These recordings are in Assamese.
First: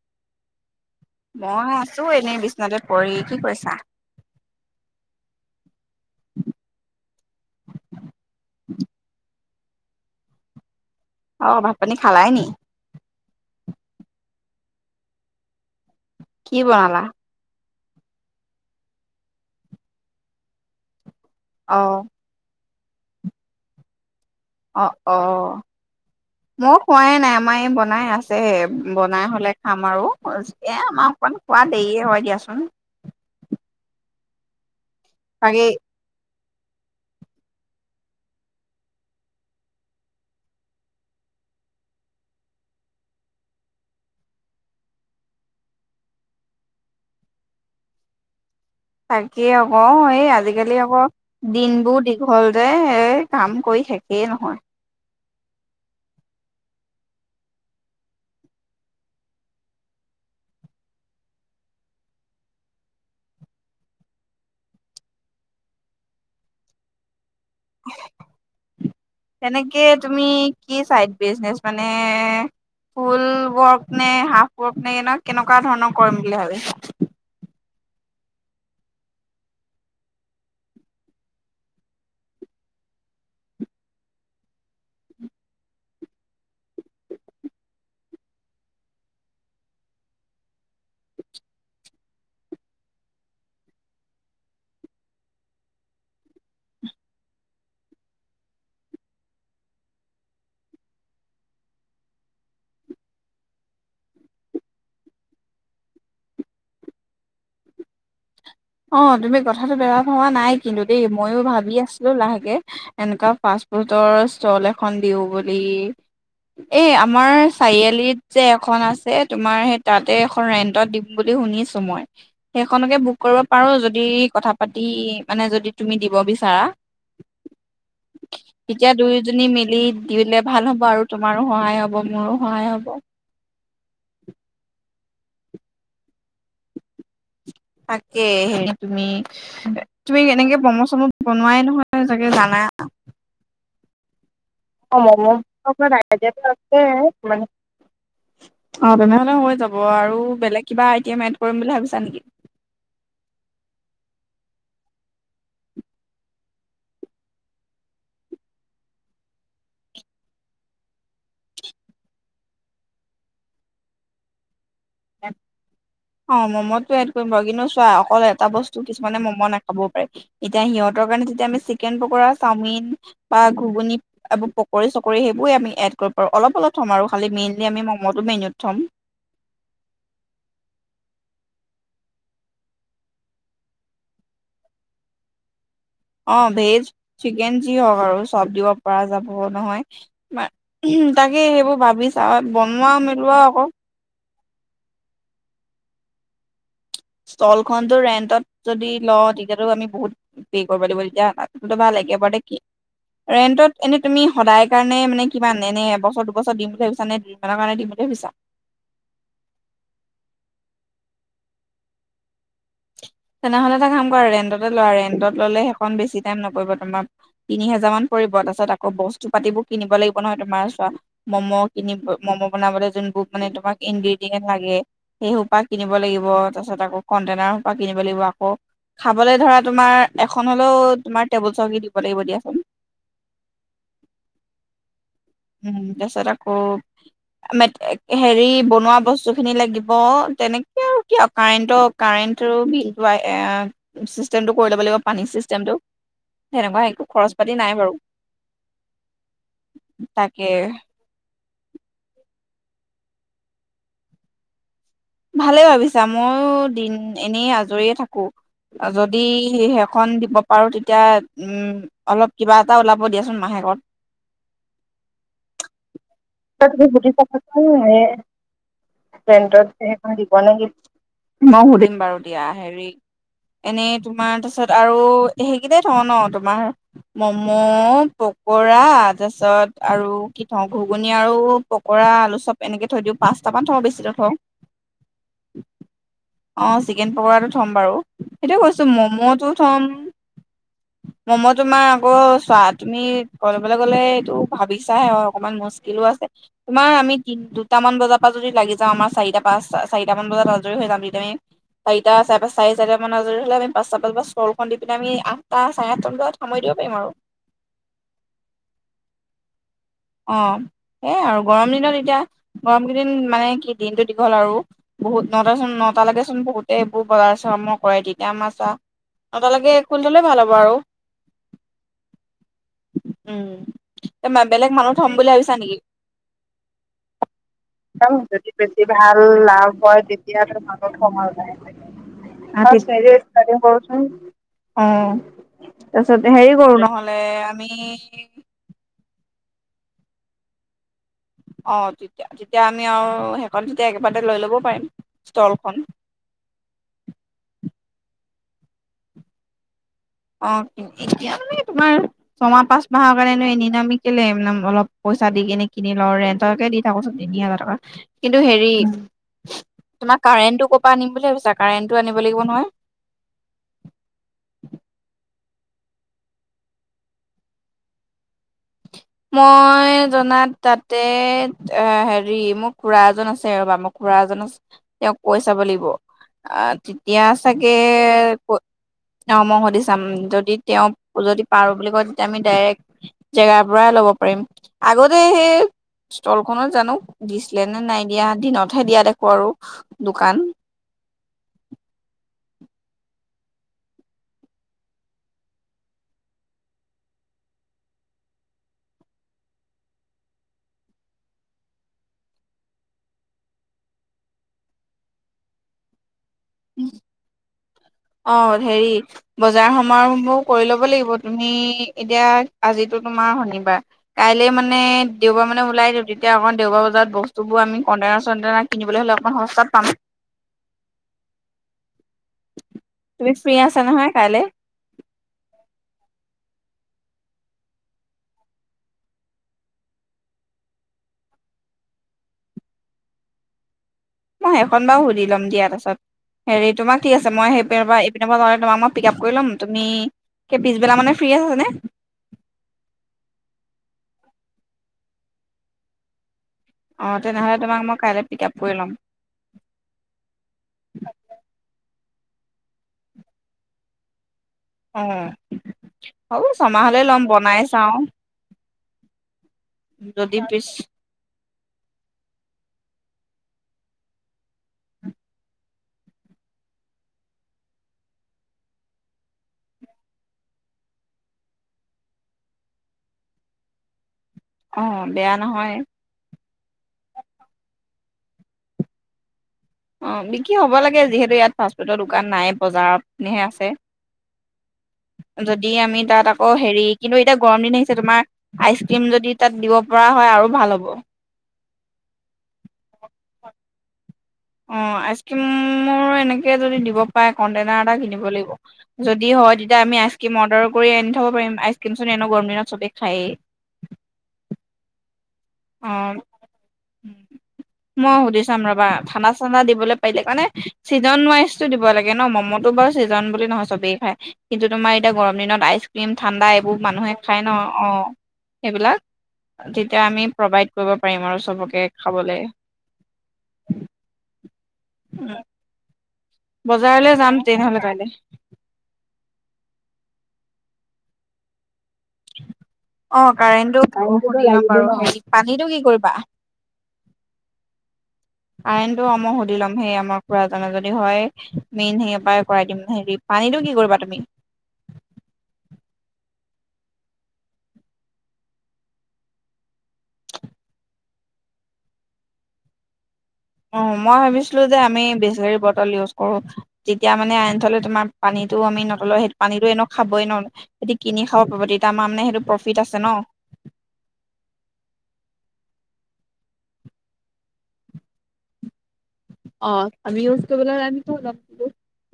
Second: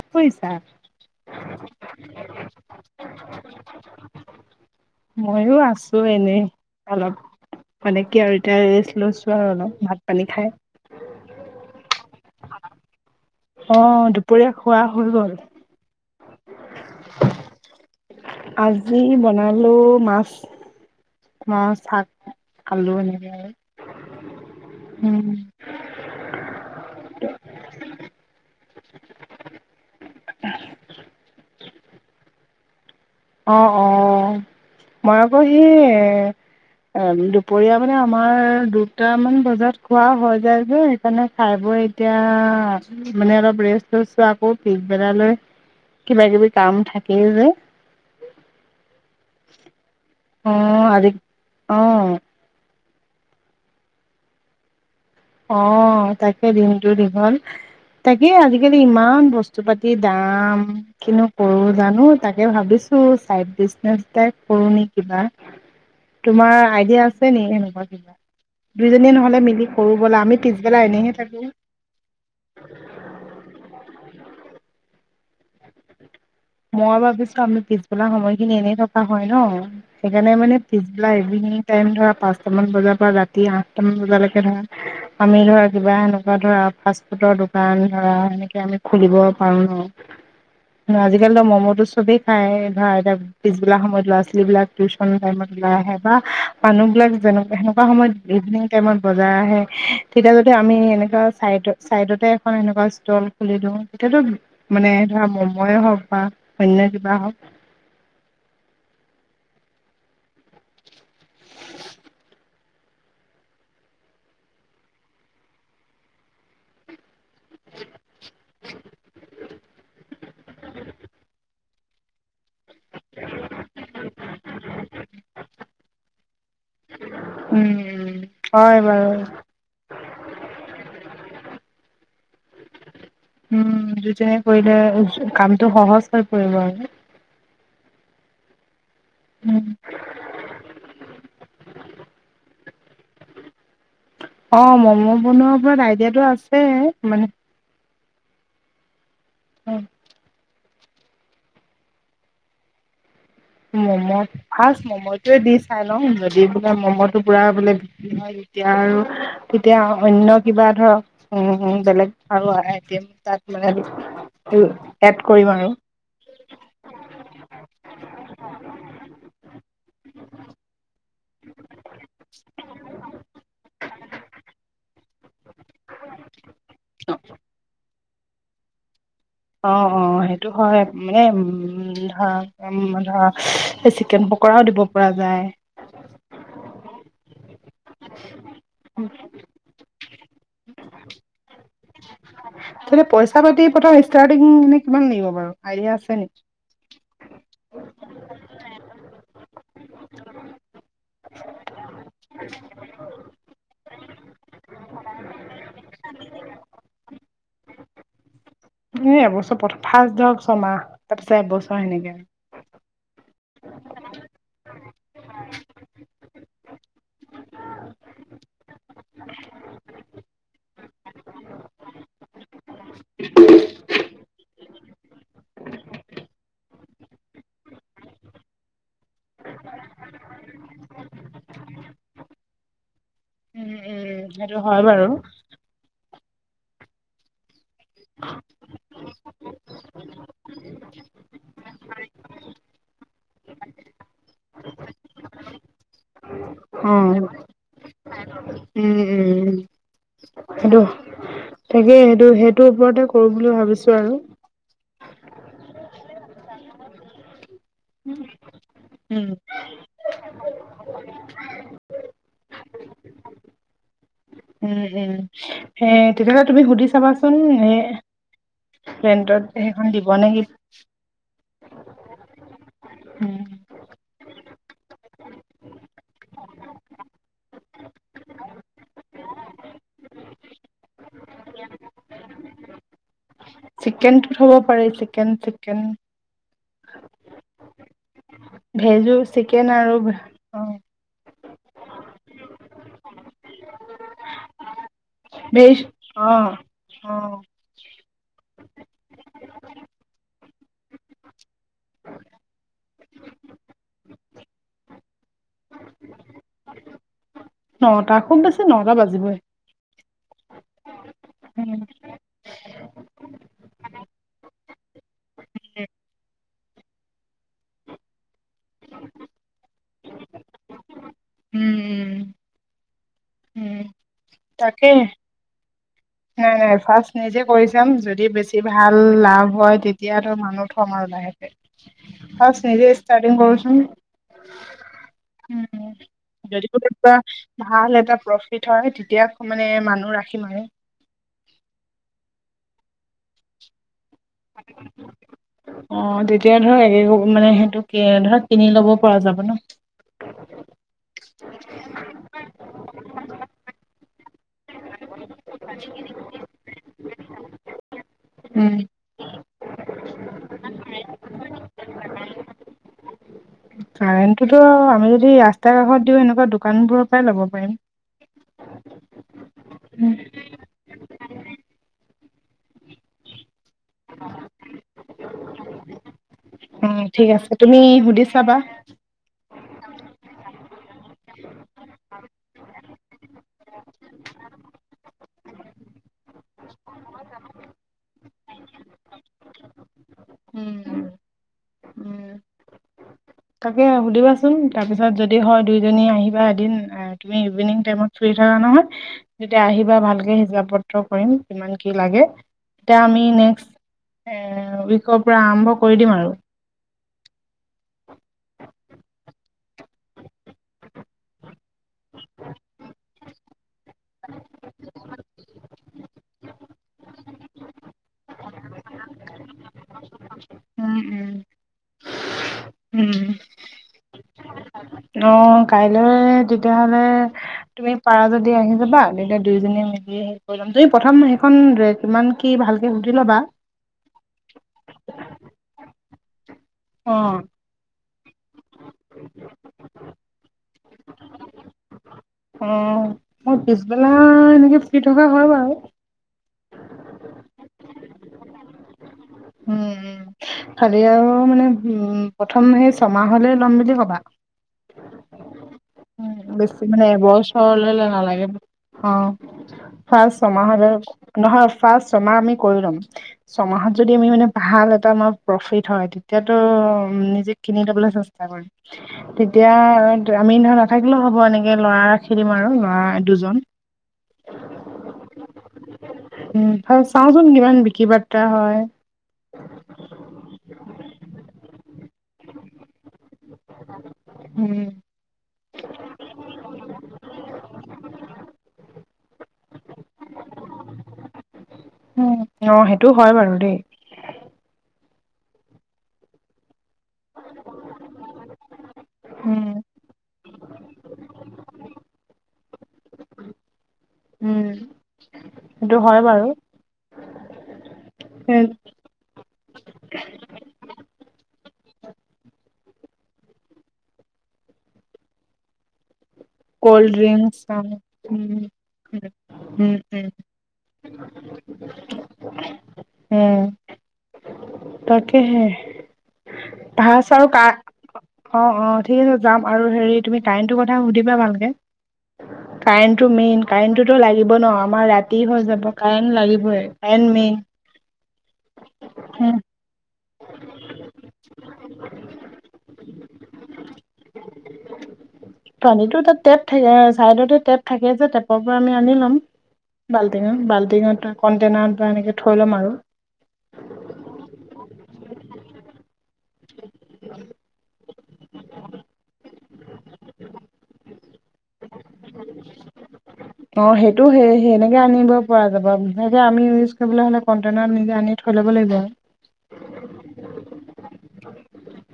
কি কৰিছা? মই আছো এনেই বিচনাতে পৰি কি কৰিছা? ময়ো আ ছো এনেই অলপ মানে কি আৰু এতিয়া ৰেষ্ট লৈছোঁ আৰু অলপ ভাত-পানী খাই অ ভাত-পানী খালাই নি? অহ! দুপৰীয়া খোৱা হৈ গ'ল। কি বনালা? আজি বনালোঁ মাছ। মাছ অ শাক আলু এনেকে অ অ উম ন খোৱাই নাই আমাৰ এই বনাই আছে হে, বনাই হ'লে খাম আৰু এ আমাৰ সোৱাদ খোৱা দেৰিয়ে হয় দিয়া চোন অ অ মই আকৌ বাকী সেই অহ দুপৰীয়া মানে আমাৰ দুটামান বজাত খোৱা হৈ যায় যে, সেইকাৰণে খাই বৈ এতিয়া মানে অলপ ৰেষ্টো লৈছো, আকৌ পিছবেলালৈ কিবা-কিবি কাম থাকেই যে। তাকে অক এ এই অ আজিকালি আকৌ আজি দিনবোৰ অ দীঘল যে। সেই কাম কৰি শেষেই নহয়। অ তাকে দিনটো দীঘল, তাকে আজিকালি ইমান বস্তুপাতি দাম, কিনো কৰো জানো তাকে ভাবিছোঁ চাইড বিজনেচ এটাই কৰো নি কিবা। তোমাৰ আইডিয়া আছে নি এনেকোৱা কিবা দুইজনীয়ে নহলে মিলি এ কৰো বলা তুমি আমি কি পিছবেলা চাইড এনেহে থাকো বিজনেচ মানে ফুলৱৰ্ক নে হাফৱৰ্ক নে না কেনেকোৱা ধৰণৰ কৰিম বুলি ভাবিছা মই ভাবিছো, আমি পিছ বেলা সময়খিনি এনেই থকা হয় ন সেইকাৰণে মানে পিছবেলা ইভিনিং টাইম ধৰা পাঁচটামান বজাৰ পৰা ৰাতি আঠটামান বজালৈকে ধৰা আমি ধৰা কিবা এনেকোৱা ধৰা ফাৰ্ষ্ট-ফুডৰ দোকান ধৰা এনেকে আমি খুলিব পাৰো ন সেয়া আজি কালি ম'ম'টো চবেই খাই ধৰা এতিয়া পিছবেলা সময়ত ল'ৰা-ছোৱালীবিলাক টিউচন টাইমত ওলাই আহে, বা মানুহবিলাক যেনে সেনেকোৱা সময়ত ইভিনিং টাইমত বজাৰ আহে, তেতিয়া যদি আমি এনেকোৱা চাইড চাইডতে এখন সেনেকোৱা ষ্টল খুলি দিওঁ তেতিয়াতো মানে ধৰা ম'ময়ে হওক, বা অন্য কিবা হওক অ, তুমি কথাটো বেয়া ভবা নাই কিন্তু দেই মইও ভাবি আছিলো লাহেকে এনেকোৱা ফাষ্ট-ফুডৰ ষ্টল এখন দিওঁ বুলি এই আমাৰ চাৰিআলিত যে এখন আছে তোমাৰ সেই তাতে এখন ৰেন্টত দিম বুলি শুনিছো, মই সেইখনকে বু কৰিব পাৰো, যদি কথা পাতি মানে যদি তুমি দিব বিচাৰা। উম হয় তেতিয়া বাৰু দুয়োজনী মিলি দিলে ভাল হ'ব আৰু তোমাৰো সহায় হ'ব। মোৰো সহায় হব। দুইজনে কৰিলে কামটো সহজ হৈ পৰিব, আৰু তাকে তুমি, উম তুমি, এনেকে মম-চম বনোৱাই নহয় চাগে, জানা? অ [unintelligible] অ, ম'ম' বনোৱাৰ ওপৰত আইডিয়াটো আছে। মানে, অ', তেনেহলে হৈ যাব আৰু বেলেগ কিবা আইটেম এদ কৰিম বুলি ভাবিছা নেকি? মম', ফাৰ্ষ্ট ম'ম'টোৱে দি চাই লওঁ। যদি বোলে ম'ম'টো পুৰা বো বিক্ৰী হয়, তেতিয়া আৰু তেতিয়া অন্য কিবা ধৰক উ বেলেগ আইটেম তাত মে অ', ম'মতটো এড কৰিম বাৰু কিন্তু চোৱা, অকলে এড এটা বস্তু কিছুমানে মম নাখাব পাৰে। এতিয়া সিহঁতৰ কাৰণে আমি চিকেন পকৰা, চাওমিন বা ঘুগুনি এইবোৰ পকৰী চকৰি সেইবোৰ আমি এড কৰিব পাৰোঁ। অলপ অলপ থম আৰু খালী মেইন লি আমি মম মতো মেইনত থম। অ, অ, সেইটো হয়। মানে, উম ধৰা ধৰা চিকেন পকৰাও দিব পৰা যায়। অ', ভেজ, চিক ন, যি হওক আৰু চব দিব পৰা যাব নহয়। ব [unintelligible] উম, তাকে সেইবোৰ ভাবি চা তাতে পইচা বনোৱাও-মিলোৱাও পাতি আকৌ প্ৰথম ষ্টাৰ্টিং কিমান লাগিব বাৰু আইডিয়া আছে নেকি? ষ্টল খনতটো ৰেন্টত যদি লওঁ তেতিয়ো আমি বহুত পে কৰিব লাগিব। তেতিয়া ভাল তাতকৈ ভাল একেবাৰ তে কিনি ৰেন্টত এনে তুমি সদায় কাৰণে মানে কিমান এনে এবছৰ দুবছৰ দি এ, এ এবছৰ চব প্ৰথম ফাৰ্ষ্ট ধৰক ছমাহ। তাৰপিছত এবছৰ সেনেকে আৰু। তেনেহলে এটা কাম কৰা ৰেন্টতে লোৱা। ৰেন্টত ললে সেইখন বেছি টাইম নপৰিব, তোমাৰ তিনি হোজাৰ মান পৰিব। তাৰ পিছত আকৌ বস্তু পাতিবোৰ কিনিব লাগিব নহয়। তোমাৰ চোৱা ম'ম' কিনিব ম'ম' বনাবলৈ যোনবোৰ মানে তোমাক ইনগ্ৰেডিয়েট লাগে। সেই সোপা কিনিব লাগিব। তাৰ পিছতক কটেইনাৰ সোপা। কিনিব লাগিব আকৌ খাবলৈ ধৰা তোমাৰ এখন হলেও তোমাৰ টেবুল চকী দিব লাগিব দিয়াচোন উম উম সেইটো হয় বাৰু উম তাচত আকৌ ম হেৰি বনোৱা বস্তু খিনি লাগিব। অ, তেনেকে আৰু ক আৰু কাৰেণ্টৰ কাৰেণ্টৰ বিল চিষ্টেমটো কৰি ল'ব লাগিব পানী চিষ্টেমটো। তেনেকুৱা অ একো উম খৰচ পাতি নাই বাৰু উম। তাকে সেইটো তাকে এইটো। সেইটোৰ ওপৰতে কৰো বুলি ভাবিছো আৰু। ভালে ভাবিছা, ময়ো দিন এনেই আজৰিয়ে থাকো যদি উম, সেইখন দিব পাৰো তেতিয়া উম অলপ কিবা এটা ওলাব দিয়াচোন মাহেকত। হে তেতিয়াহ'লে তুমি সুধি চাবাচোন এ ত। ৰেন্টত দিব নেকি মই সোধিম। বাৰু দিয়া। হেৰি উম। এনেই। তোমাৰ তাৰপিছত আৰু সেইকেইটাই থওঁ ন তোমাৰ মম' পকৰা, তাৰপিছত আৰু কি থওঁ ঘুগুনি আৰু পকৰা আলু চব এনেকে থৈ দিওঁ পাচ। তাপা থও বেছি নথওঁ। পাৰে চিকেন চিকেন। অঁ চিকেন পকৰাটো থ'ম বাৰু। সেইটোয় কৈছো ভেজো ম'ম'টো চিকেন থ'ম। আৰু অ', মম' তোমাৰ আকৌ চোৱা, তুমি কলৈ গ'লে এইটো ভাবিছ। নাই অ অকমান ভেজ মুস্কিলো আছে, অ', তোমাৰ আমি অ', তিন দুটামান বজাত। প লাগি যাওঁ আমাৰ চাৰিটা। পাঁচ চাৰিটা মান বজাত আজৰি হৈ যাম তেতিয়া আমি। চাৰিটা, চাৰি চাৰি চাৰিটা মান আজৰি হলে আমি পাঁচটা ব শলখন দি পিনে আমি আঠটা চাৰে আঠটা মান বজাত সামৰি দিব পাৰিম আৰু। নটা খুব বেছি নটা বাজিবই। অ, সেইয়াই আৰু গৰম উম, দিনত এতিয়া গৰম দিন কেইটা মানে কি দিনতটো দীঘল আৰু বহুত নটা চোন নটা লেকে চোন বহুত। সেইবোৰ বজাৰ চৰ্ম কৰে তেতিয়া আমাৰ। নটা তালৈকে। খুলিথলে ভাল হ'ব আৰু। উম উম। উম। বেলেগ তাকে মানুহ। থম বুলি ভাবিছা নেকি? নাই নাই, ফাৰ্ষ্ট নিজে কৰি চাম যদি বেছি ভাল লাভ হয় তেতিয়ো মানুহ থম আৰু লাহেকে ফাৰ্ষ্ট নিজে ষ্টাৰ্টিং কৰোচ অ তাৰপিছত হেৰি যদি কৰো নহ'লে আমি ভাল এটা প্ৰফি হয়। ইয়াত মানে মানুহ ৰাখিম মানে। অ তেতিয়া, তেতিয়া আমি আৰু শেষনতে একেবাই। অ তেতিয়া ধৰ এক মানে সেইটো। কে ধৰা কিনি লব পৰা যাব ন। অ এতিয়া মানে তোমাৰ ছমাহ, পাঁচ মাহৰ কাৰণে এনেইনো আমি। কেলে এনাম অলপ। পইচা দি কিনে কিনি লওঁ ৰেন্তৰকে দি থাকচোন তিনি হাজাৰ টকা, কিন্তু হেৰি উম। ও। [unintelligible] তোমাৰ কাৰেণ্টটো ক'ৰ পৰা আনিম বুলি ভাবিছা, কাৰেণ্টটো আনিব লাগিব নহয়। কাৰেণ্টটোতো আমি যদি ৰাস্তাৰ কাষত দিওঁ এনেকুৱা দোকানবোৰৰ পৰাই ল'ব পাৰিম। মই জানাত তাতে আ হেৰি মোৰ খুৰা এজন আছে। এ ৰবা খুৰা এজনচ, তেওঁক। কৈ চাব লাগিব। আ অ', তেতিয়া ঠিক আছে চাগে তুমি সুধি চাবা। কৈ, অহ মই হুদি। দি চাম, যদি তেওঁব যদি পাৰো বুলি কয় তেতিয়া আমি ডাইৰেক্ট, জেগা। ভৰাই লব পাৰিম, আগতে সেই ষ্টলখনত জানো দিছিলে নে নাই দিয়া দিনতহে দিয়া দেখো আৰু দোকান। উম, উম, তাকে সুধিবাচোন তাৰপিছত যদি হয় দুইজনী আহিবা এদিন তুমি ইভিনিং টাইমত ফ্ৰী থকা নহয়, তেতিয়া আহিবা ভালকে হিচাপ পত্ৰ কৰিম, কিমান কি লাগে, তেতিয়া আমি নেক্সট এ উইকৰ পৰা আৰম্ভ কৰি দিম আৰু। উম। অ হেৰি। বজাৰ সমাৰ সমূহ কৰি ল'ব লাগিব, তুমি এতিয়া আজিতো তোমাৰ শনিবাৰ। কাইলে মানে। দেওবাৰ মানে ওলাই দিওঁ, তেতিয়া অকণ দেওবাৰ বজাৰ বস্তুবোৰ আমি কণ্টেনাৰ চণ্টেনাৰ কিনিবলৈ হ'লে অকণ সস্তাত পাম। উম উম। উম। তুমি ফ্ৰী আছা নহয় কাইলে? অ কাইলৈ তেতিয়াহলে তুমি পাৰা যদি আহি যাবা, তেতিয়া দুইজনী মিলি সেই কৰি লম, তুমি প্ৰথম সেইখন কিমান কি ভালকে সুধি ল'বা। মই সেইখন বাৰু সুধি ল'ম, দিয়াৰ পাছত। হেৰি তোমাক কি আছে, অ' মই সেপিৰপা এইত। পিতমবাৰে তোমাক মই পিক আপ কৰি ল'ম, তুমি পিছবেলা মানে ফ্ৰী আছ নে? মই পিছবেলা অ এনেকে শুই থকা হয় বাও। অ তেনেহ'লে তোমাক মই কাইলৈ পিক আপ কৰি ল'ম উম উ খালি আৰু মানে উ। প্ৰথম সেই ছমাহলৈ ল'ম বুলি কবা। অ হ'ব বেছি ছমাহলৈ মানে ল'ম বনাই এবছৰ চাওঁ নালাগে, অ ফাৰ যদি পিছ ছমাহলে। নহয় ফাৰ্ষ ছমাহ আমি কৰি ল'ম ছমাহত যদি আমি মানে ভাল এটা প্ৰফিট হয় তেতিয়াতো নিজে কিনি ল'বলৈ চেষ্টা কৰিম তেতিয়া আমি ন নাথাকিলেও হ'ব এনেকে ল'ৰা ৰাখি দিম আৰু ল'ৰা দুজন। অ বেয়া নহয়। উম হয় চাওচোন কিমান বিকি বাৰ্তা হয়। অ বিক্ৰী হ'ব লাগে যিহেতু ইয়াত ফাষ্টফুডৰ দোকান নাই বজাৰত। হে আছে, উম যদি আমি তাত আকৌ হেৰি কিন্তু এতিয়া গৰম দিন আহিছে তোমাৰ আইচ ক্ৰীম যদি তাত দিব। পোৱা হয় আৰু ভাল হ'ব। উম। অঁ সেইটো হয় বাৰু দেই। অঁ, আইচ ক্ৰীমৰ এনেকে যদি দিব- পাই, কন্টেনাৰ এটা কিনিব লাগিব। যদি হয় উম তেতিয়া আমি আইচক্ৰীম- কৰি আনি থ'ব পাৰিম আইচক্ৰীমছোন এনেই গৰম দিনত চবে খায়েই। উম। সেইটো হয় অ' বাৰু। মই সোধি চাম ৰবা ধানা-চানা দি- ে চিজন [unintelligible] দিব লাগে ন ম'ম'টো বাওঁ চিজন বুলি নহয় চবে খাই কিন্তু তোমাৰ এতিয়া গৰম দিনত আইচক্ৰীম- ঠাণ্ডা এইবোৰ মানুহে কল্ খায় ন অ ড্ৰিংক সেইবিলাক উ। তেতিয়া আমি [unintelligible] প্ৰভাইড কৰিব পাৰিম আৰু চবকে খাবলৈ। উম তাকেহে। বজাৰলৈ ভাচ যাম আৰু কা তেনেহ'লে কাইলৈ অ অ ঠিক আছে যাম। [unintelligible] আৰু হেৰি তুমি কাৰেণ্টটো কথা সুধিবা ভালকে। মানে [unintelligible] অ কাৰেণ্টটো মেইন কাৰেণ্টটো কাৰেণ্টটোতো সুধি লাগিব ল'ম ন বাৰু আমাৰ হেৰি ৰাতি পানীটো হৈ কি যাব কৰিবা কাৰেন্ট লাগিবই কাৰেণ্ট মেইন কাৰেণ্টটো অ মই সুধি হম। ল'ম [unintelligible] যদি হয় মেইন সে পৰা কৰাই দিম, হেৰি পানীটো কি কৰিবা তুমি? এটা টেপ থাকে ছাইডতে টেপ থাকে যে টেপৰ পৰা আমি আনি ল'ম বাল্টিঙত বাল্টিঙত কণ্টেইনাৰত বা এনেকৈ থৈ ল'ম আৰু। অ মই ভাবিছিলো যে আমি বিচলেৰী বটল ইউজ- কৰো তেতিয়া মানে আনি থলে তোমাৰ- পানীটো আমি [unintelligible] পানীতো এনে খাবই ন সেতি কিনি খাব পাব তেতিয়া মানে সেইটো প্ৰফিট আছে ন। অ', সেইটো সেই সেনেকে আনিব পৰা যাব বিশেষকে আমি ইউজ কৰিবলে হ'লে, কণ্টেইনাৰ নিজে আনি থৈ ল'ব লাগিব আৰু। অঁ আমি ইউজ কৰিব হলে আমি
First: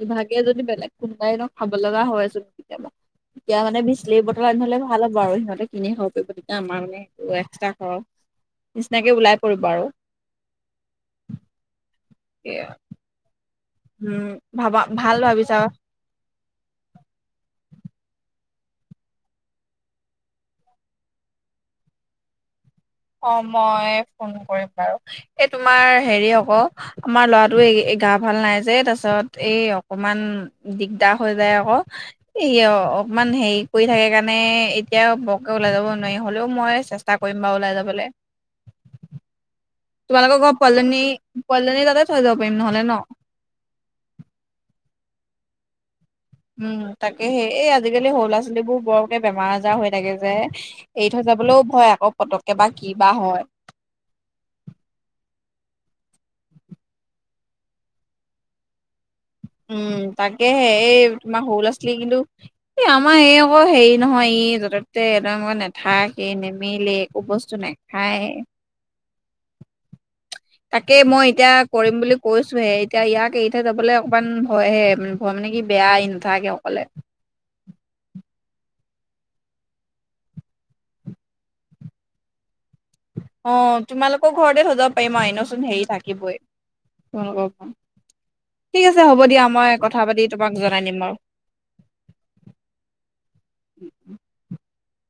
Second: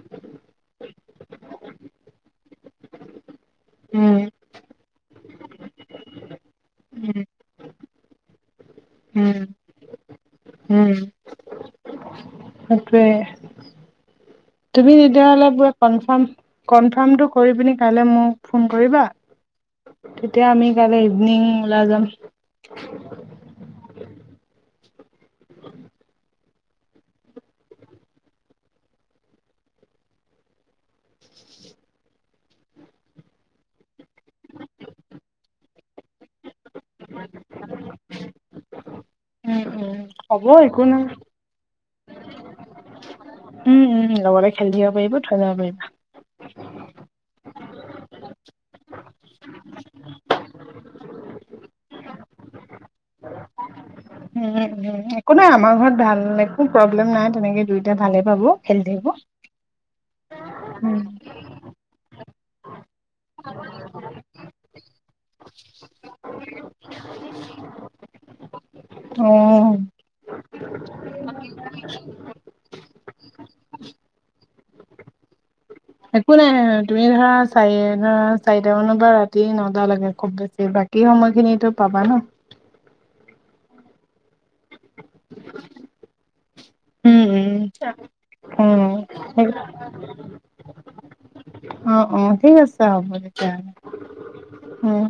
ইভাগে জদি বেলেগ- কোনোবাই ন' খাব লগা হৈ আছে, কেতিয়াবা। এতিয়া মানে, উম, বিচলেৰী বটল আনিব হলে ভাল হ'ব আৰু। তহতে তিনিখ [unintelligible] এক্সট্টা [unintelligible] হয়। নিচিনাকে ওলাই উম, পৰিব আৰু। উম, সেইটোৱে [unintelligible] উম ভাবা তুমি ভাল তেতিয়া হ'লে ভাবিছা পোৰা কন, কনফাৰ্মটো কৰি পিনি- [unintelligible] কাইলৈ মোক ফোন কৰিবা, তেতিয়া আমি কাইলৈ ইভিনিং ওলাই যাম। [inaudible] অ মই ফোন কৰিম বাৰু এই তোমাৰ হেৰি আকৌ আমাৰ লৰাটোৱে গা ভাল নাই যে তাৰ পিছত এই অকমান দিগদাৰ হৈ যায় আকৌ এ অকমান হেৰি কৰি থাকে কাৰণে এতিয়া বৰকে ওলাই যাব নোৱাৰি হলেও মই চেষ্টা কৰিম বাও এহ উম, উম। তোমালাক হ'ব ঘৰৰ পোৱালি একো জনী, নাই। পোৱালি জনী কাটে। থৈ যাব পাৰিম নহলে ন। উম উম, লগতে খেলি থাকিব পাৰিব, থৈ যায় পাৰিব। উম, তাকে সেই এই আজিকালি সৰু ল'ৰা ছোৱালীবোৰ বৰকে বেমাৰ আজাৰ হৈ থাকে যে, এৰি থৈ যাবলৈও ভয় আকৌ পতককে বা কি বা হয়। উম, উম। উম একো নাই আমাৰ ঘৰত, ভাল একো প্ৰব্লেম নাই তেনেকে দুয়োটা ভালে পাব খেলি থাকিব। উম তাকে এই, উম তোমাৰ সৰু লৰা ছোৱালী কিন্তু। এ, আমাৰ এই আকৌ হেৰি নহয় ই য'তে ততে একদকৈ নাথাকে নেমেলে একো বস্তু নাখায়। অ'। তাকে মই এতিয়া কৰিম বুলি কৈছো হে, এতিয়া ইয়াক এাই যাবলৈ অকমান ভয় হে মানে কি। বেয়া ই একো নাথাকে নাই অকলে তুমি ধৰা। চাৰি ন চাৰিটা মানৰ পৰা ৰাতি নটা লাগে খুব বেছি বাকী সময়খিনিতো পাবা ন। অ তোমালোকক। ঘৰতে থৈ যাব পাৰিম আৰু, এনেওচোন হেৰি উম, উম। থাকিবইমোক উম, ঠিক আছে হ'ব দিয়া মই কথা পাতি তোমাক জনাই দিম বাৰু। অ', অ', ঠিক আছে হ'ব তেতিয়াহ'লে। উম।